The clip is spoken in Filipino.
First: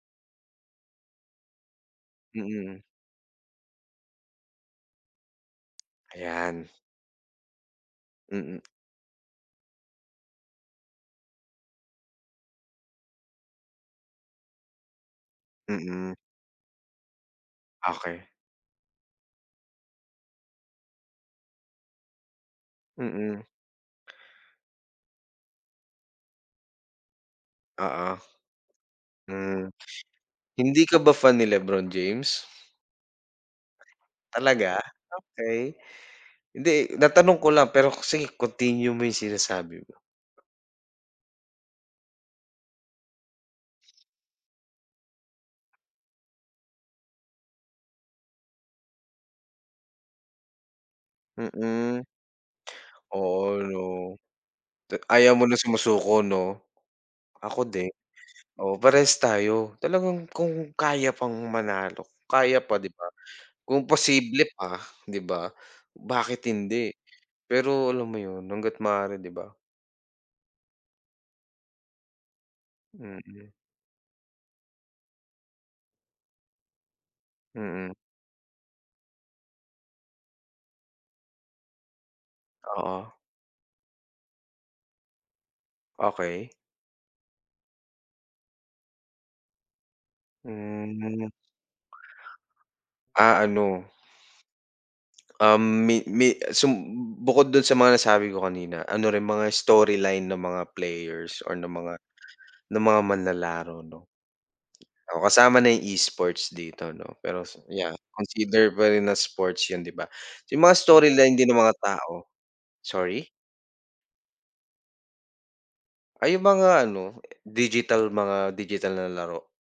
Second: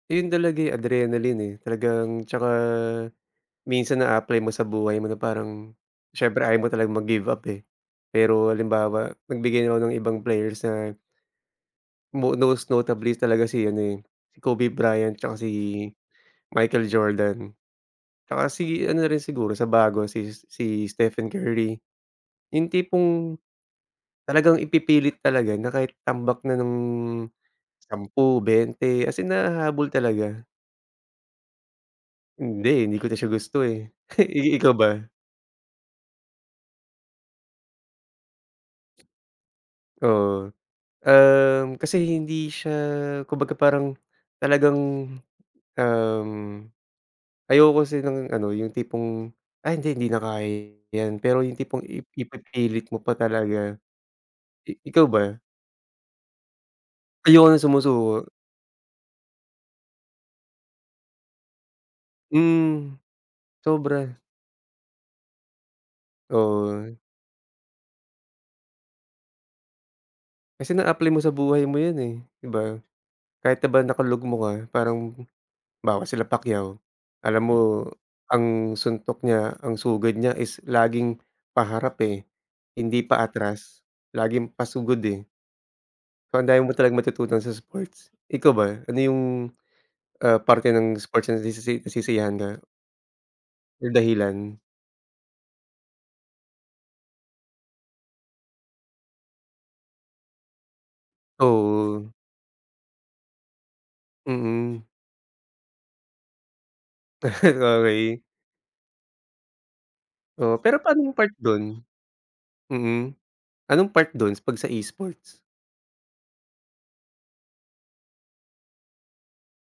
Ayun talaga, eh, adrenaline, eh, talagang tsaka Mm. minsan naa-apply mo sa buhay mo na parang, siyempre ayaw mo Ayan. talagang mag-give up, eh. Pero Mm. halimbawa, magbigay na ako ng ibang players na mo most notably talaga si ano eh, si Kobe Bryant tsaka si Mm. Michael Jordan. Okey. Tsaka si ano na rin, siguro sa bago si, si Stephen Curry, yung tipong Mm. talagang ipipilit talaga na kahit tambak na ng Oo, 10 20 as in hmm. nahahabol talaga. Hindi ka ba fan ni Lebron James? Hindi, eh, hindi ko na siya gusto, eh. I ikaw Talaga, ba? okey. Hindi, natanong ko lang. Pero sige continue mo 'yong sinasabi mo. Oo, um, kasi hindi siya, kumbaga, parang talagang, um, ayoko kasi ng ano, yung tipong, ay hindi, hindi na kaya ’yan. Pero yung tipong Mm. ip ipipilit mo pa Oo, talaga. 'no? I Ta ikaw ayaw ba? mo na sumusuko, 'no? Ayoko ng Ako din. sumusuko. Oo, parehas tayo. Talagang kung kaya pang manalo, kaya pa, di Hmm, ba? Kung sobra. posible pa, di ba? Bakit hindi, Oo. pero alam mo 'yon hangga't maaari, di ba? Kasi na-apply mo sa buhay mo ’yan, eh, ’di ba? Mm. Kahit na ba nakalugmok ka, parang 'bawa sila Pacquiao. Alam mo, Mm. ang suntok niya, ang sugod niya, is laging paharap, eh, hindi Oo. pa atras. Laging pasugod, eh. O, ang Okey. dami mo talagang matututunan sa sports. Ikaw ba? Ano yung, ah, parte ng sports Hmm. na nasisi nasisiyahan ka? Ah, ano. Or dahilan? Um, mi mi sum bukod dun sa mga nasabi ko kanina, ano rin mga storyline ng mga players or ng mga, Oo. ng mga manlalaro, 'no. Mm. Oo, kasama na yung e-sports dito, 'no. Peros yeah, Okey. consider pa rin na sports yun, di ba? Oo, Yung mga pero panong part storyline din ng mga dun? tao, Mhm, sorry? anong part duns, pag sa e-sports? Ay, yung mga ano digital, mga digital na laro.